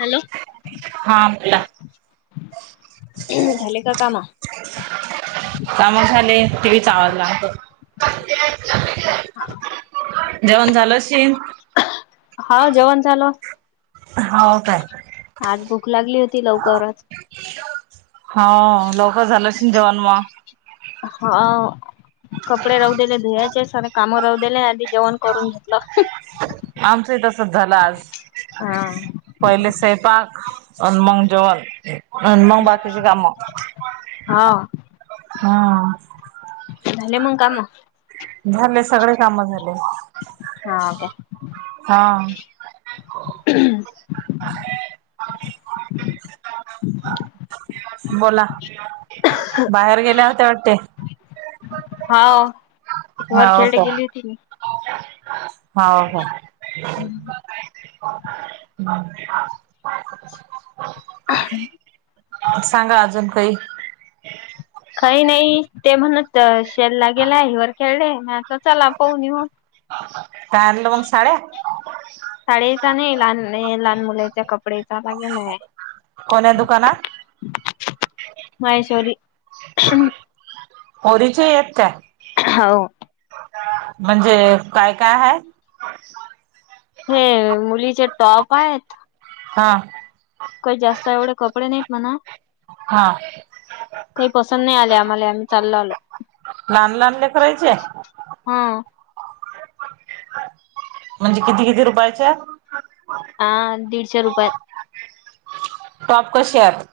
Hello हा बोला झाले का कामं? काम झाले, टीव्ही चा आवाज लहान कर. हा जेवण झालं अशीन हाव जेवण झालं. हाव काय आज भूक लागली होती लवकरच. हा लवकर झालं असीन जेवण म. हा कपडे राहु देले घुवाचे सारे कामं राऊ देले आधी जेवण करून घेतलं. आमचंही तसच झालं आज. हा पयले सैपाक अन मंग जेवन. हं हा हां झाले मंग कामं? झाले सगळे कामं झाले. हा काय. हा. [unintelligible] बोला बाहेर गेल्या होत्या वाटते. हा हिवर हाव खेळडे का गेली होती मी हाव का. हम्.. सांगा अजून काही काही नाही, ते म्हणत शेल लागेलाय वरखडेला ना, चला पाहुन येऊ. काय आणल मग, साड्या साड्या इत नाही, लहान -लहान मुलायचा कपडे लागे नाय कोण्या.. दुकानात. महेश्वरी पोरीचे येत त्या हाव म्हणजे काय... काय.. हाय? हे मुलीचे टॉप आहेत. हा कही जास्त एवढे कपडे नाहीत म्हणा. हा काही पसंत नाही आले आम्हाला, आम्ही चालो आलो. लहान -लहान लेकराचे. हा.. ओ.. म्हणजे किती -किती रुपयाच्या हा.. दीडशे रुपयात टॉप कसे आहेत?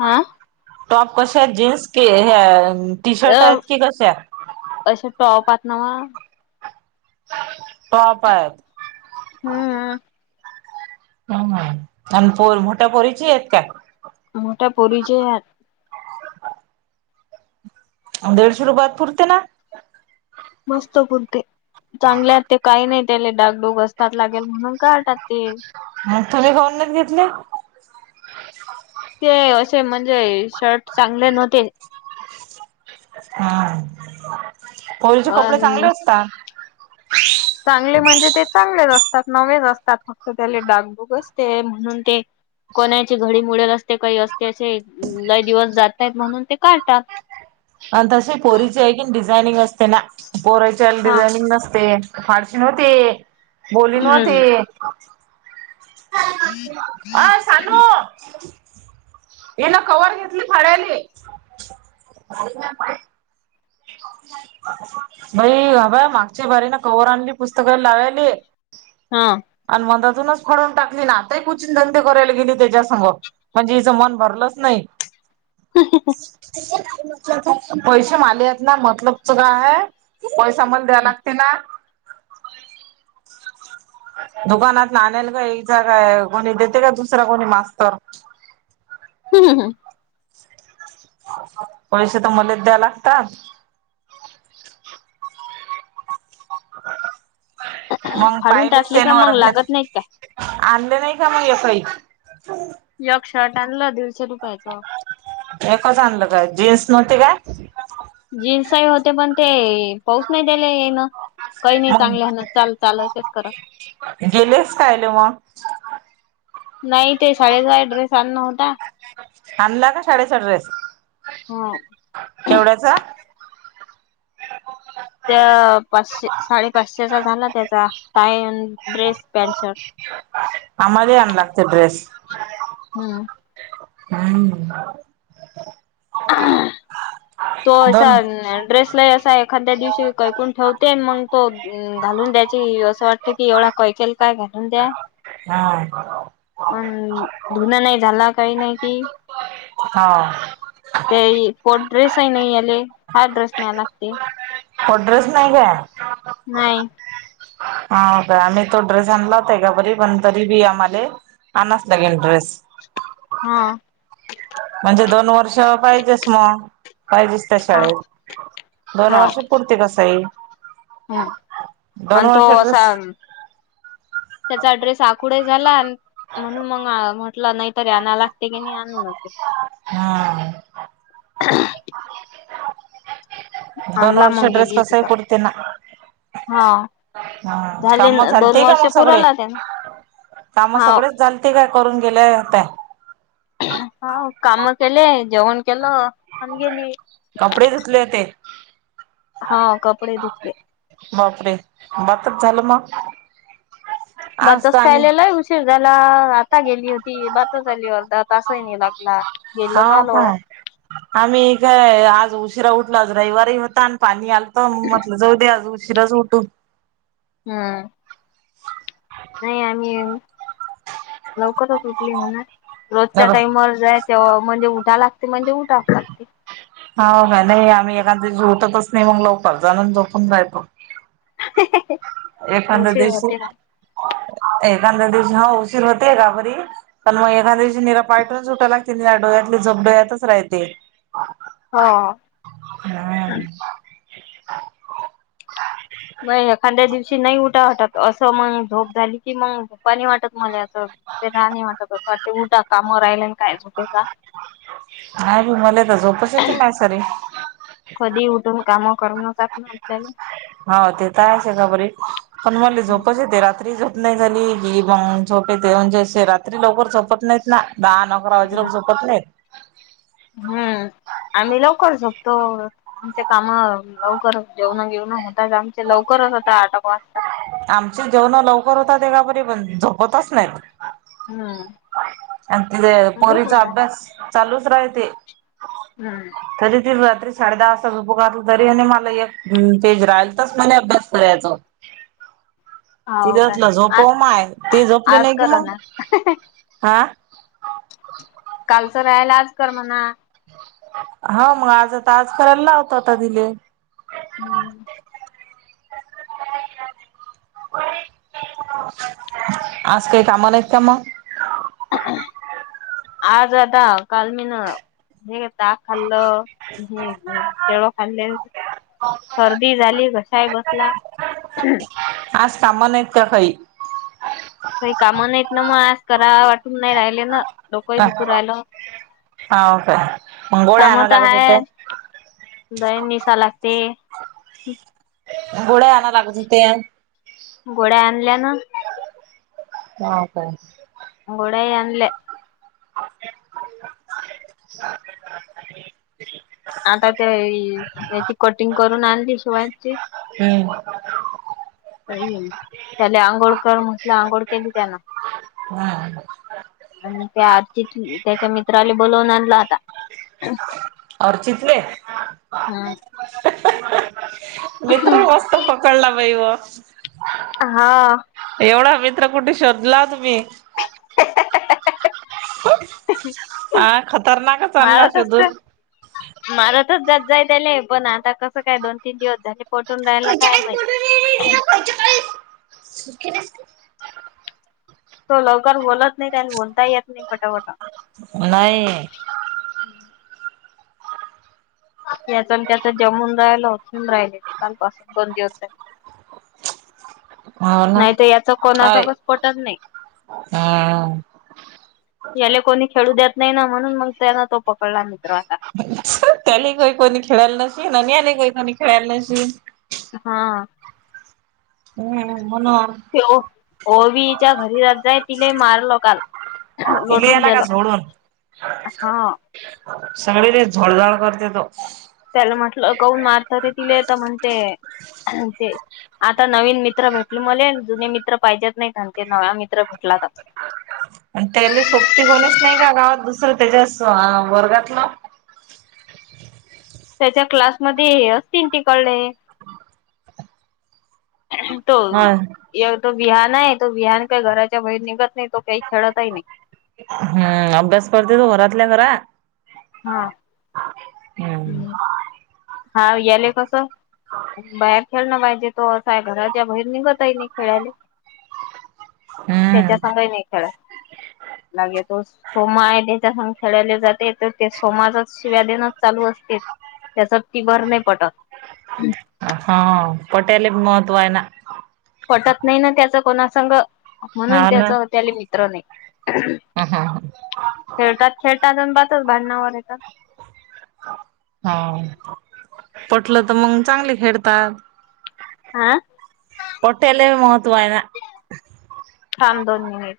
हा टॉप कसे आहेत जीन्स की.. हे.. टी अ शर्ट आहेत की कशा? असे टॉप हायत नव्ह टॉप आहेत. हम्म हु... अ.. अन् पोर.. मोठ्या पोरीचे आहेत का? मोठ्या पोरीचे दीडशे रुपयात पुरते ना? मस्त पुरते चांगले आहेत ते काही नाही त्याले डागडूग असतात, लागेल म्हणून काड टाकते. मग तुम्ही का ऑनलाईन घेतले? ते.. असे म्हणजे य.. शर्ट चांगले नव्हते. हा.. पोरीचे अ कपडे चांगले असतात. चांगले म्हणजे ते चांगलेच असतात, नवी असतात फक् त्याले डाग -डुग असते म्हणून ते. कोणाची घडी मुडेल असते काही असते असे, ल.. लय दिवस जात नाही म्हणून ते काडतात. आणि तसे पोरीचे आहे की डिझायनिंग असते ना, पोऱयची हा डिझायनिंग नसते. फारशे नव्हते, बोलीन हम्म होते. ओ.. सांगा हो ईन कवर घेतली, फाडाली बई हबा मागच्या बारीन कवर आणली पुस्तक लावायली हा आणि मधातूनच फाडून टाकली ना आताही कुचन जे करायला गेली त्याच्यासमोर. म्हणजे हिचं मन भरलंच नाही. पैसे माले आहेत ना, मतलब च.. काय.. पैसा मल द्यावा लागते ना दुकानात ना आणल का हिचा काय... कोणी देते का दुसरा कुणी मास्तर हम.. हम.. हम पैसे तर मलेच द्याव लागतात. [unintelligible] फाडून टाकली का मग लागत नाहीत आणले नाही का मग कई? यक शर्ट आणलं दीडशे रुपयाचं. एकच आणल काय, जीन्स नव्हती काय? जीन्स नई होते पण ते... पाोऊध्ये त्याले ईना काही नाही.. चांगले आणा, चाल.. चाल.. चेक करा. गेलेस कायले मग? नाही ते शाळचा ड्रेस आण होता. आणला का शाळेचा ड्रेस? हो केवढ्याचा? त्या.. य.. पाचशे.. साडेपाचशेचा झाला त्याचा टायन ड्रेस पॅन्ट -शर्ट आम्हाला आणा लागते ड्रेस हम्म हम्म ह्ह्ह्ह.. तो असा दोन अ.. न... ड्रेसला असा आहे. खांद्या दिवशी काय कोण ठेवते.. मग कोण, घालून द्यायची असं वाटत की एवढा कै केल काय घालून द्या. हा अन्... धुन नाही झाला.. काही नाही की हा ते.. कोण ड्रेस ही नाही आले, हा ड्रेस न्याय लागते. वो ड्रेस नाही गया. नाही हा... काय आम्ही तो ड्रेस आणला होता एक बरी पण तरी बी आम्हाले आणास लागेल ड्रेस हा म्हणजे दोन वर्ष पाहिजेस मग, पाहिजे. त्या हा शाळेत, दोन वर्ष पुरती कसंय हम्म.. अन् तो असा त्याचा ड्रेस आकूड ही झाला. म्हणून मग अ.. म्हटलं नाहीतरी आणायला लागते की नाही आणूणा ते. हा दोन आणला वर्ष म‌ग जे ड्रेस जे कसंही तिथं, पुरते ना हा हा.... झाले काम दोन झालते का वर्ष मग सगळे? पुरवला त्यान काम हा सगळेच झाल ते काय करून गेल्याय होतंय. हा.. व.. काम ते लई है, जेवण केलो आणि गेली. कपडे धुतले होते. हा.. व.. कपडे धुतले. बापरे.. बातच झालं मग आज बातस तर आम्ही खायलेला उशीर झाला आ.. आता गेली होती बातस आली अर्धात. हा.. व काय? आम्ही काय आज उशिरा उठलो आज रविवारी होतान. पाणी आलत मग म्हटलं जाऊ दे आज उशीराच उठू. हम्म. नाही आम्ही, लवकरच उठली म्हणा रोजच्या टाईमवर जाय तेव्हा म्हणजे उठा लागते म्हणजे उठाच लागते. हाव का नाही आम्ही एखादशी उटतच नाही मग लवकर, जाणून जोपून रहातो. हेहहे. एखाद्या दिवशी, एखाद्या दिवशी हा उशीर होते गाबरी. कारण मग एखाद्या दिवशी निरा पायटच उटाय लागते निरा डोळ्यात झोप डोळ्यातच राहते. [inaudible] हम्म. मग एखाद्या दिवशी नाही उठा वाटत असं मग झोप झाली की मग झोपा नाही वाटत मला. ते राणी म्हणत तसं वा उठा कामावर राहिला आणि काय का? नाही भी मला तर झोपच येते नाही सरी. कधी उठून काम करूनच मग काय. हो ते तर आहेच आहे खबरी पण मला झोपच येत रात्रीच झोप नाही झाली की मग झोपेत म्हणजे असे रात्री लवकर झोपत नाहीत ना दहा नऊ अकरा वाजे लोक झोपत नाही. हम्म, आम्ही लवकर झोपतो. आमचे काम लवकर जेवण घेऊन होताच आमचे लवकरच होता आठ एक वाजता. आमचे जेवण लवकर होता ते, कापरी पण झोपतच नाहीत हम्म. आणि तिथे झोपून पोरीचा जा. अभ्यास चालूच राहते. हम्म तरी त रात्री साडे दहा वाजता उपकारला, तरी आणि मला एक पेज राहिल तरच मणे अभ्यास करायच. [inaudible] हो का आज, झोपव माय ते झोपले आज नाही की कर मग ना. हा कालचं राहायला आज कर म्हणा. हो मग आजता आज करायला लावतो आता तिले. हम्म. आज काई काम नाहीत का मग? आज आता काल मीन हे काय खाल्ल? हे केळ खाले. सर्दी झाली घशाय बसला. आज कामा नाहीत का काही? आज काही काम नाहीत ना मग आज बरा वाटून नाही राहिले ना. डोकही दुखु राहिलं, हाव काय मग गोळ्या काम आणाव तर लागत होत्या हाय. जाईन निसाय लागते. घोडा आनाय लागत होते. घोड्या आणल्या ना? वापास. गोड्या ही आणले. [inaudible] आता त्या याची कटिंग करून आणली शिवायची. हम्म. त्याला आंघोळ कर म्हंटलं आंघोळ केली त्याना. हा. आणि त्या आज त्याच्या मित्राले बोलवून आणला आता. ऑर्चिटले ह्.. ह्ह... मित्र मस्त पकडला बाई व हा एवढा मित्र कुठ शोधला तुम्ही? ह्ह्हह्ह.... ह्ह हा.. खतरनाकच आणला शोधून. मारतच जात जाय त्याले हे पण आता काय.. दोन- तीन दिवस झाले पटून रायला काय माहित. [unintelligible] तो लवकर बोलत नाही आणि बोलताही येत नाही पटा.. पटा नाही या त्याचा जमून राहायल [unintelligible] राहिले ते कालपसून, दोन दिवस झाले. हो ना नाहीत याच कोणा हाय सोबत पटत नाही. हम्म याले कोणी खेळू देत नाही ना म्हणून मग त्याना तो पकडला मित्राला. ह्.. त्याले कोणी खेळाल नसेल आणि ह्याले कोणी खेळायला नसी हा हम्म.. म्हणून त्यो... ओवीच्या घरी जात जाय तिले मारलो काल तिले लोटून आला का दिलो, सोडून हा.. सगळे ते झोळझाळ करतेत. त्याला म्हटलं कौन मारत तिले तर म्हणते... हृ.. ते आता नवीन मित्र भेटले मले जुने मित्र पाहिजेत नाही कारण ते नव्या मित्र भेटलाता. आणि त्याले सोपती कोणीच नाही का गावात घुसल त्याच्या आ.. वर्गातलं. त्याच्या क्लास मध्यी असतीन तिकडले.. हृ.. तो हा एव तो विहान आहे तो विहान काही घराच्या बहीर निघत नाही तो काही खेळतही नाही. हम्म.. अभ्यास करते तू घरातल्या घरात. हा हम् हा.. याले बग बाहेरच्याना माहिती तो असा आहे, घराच्या बाहेर निघतय नाही खेळाले.. त्याच्या हम्म संगही नाही. खेळा चहा घेतोस? ओ माय त्याच्या सग खेळाले जाते तर ते सोमाचाच शिव्या देणं. चालू असतेत, त्याच ती भर नाही पटत. हा.. पटायलेच महत्व आहे ना. पटत नाही ना त्याचा कोणा संग, म्हणून हा त्याच ना त्याले मित्र नाही. हृहृ.. ह ह खेळतात.. खेळतात.. अण बातच भांडणावर येतात. हा.. व.. पटलं तर मग चांगले खेडतात. हा पटाले महत्त्व आहेय ना? थांब दोन मिनिट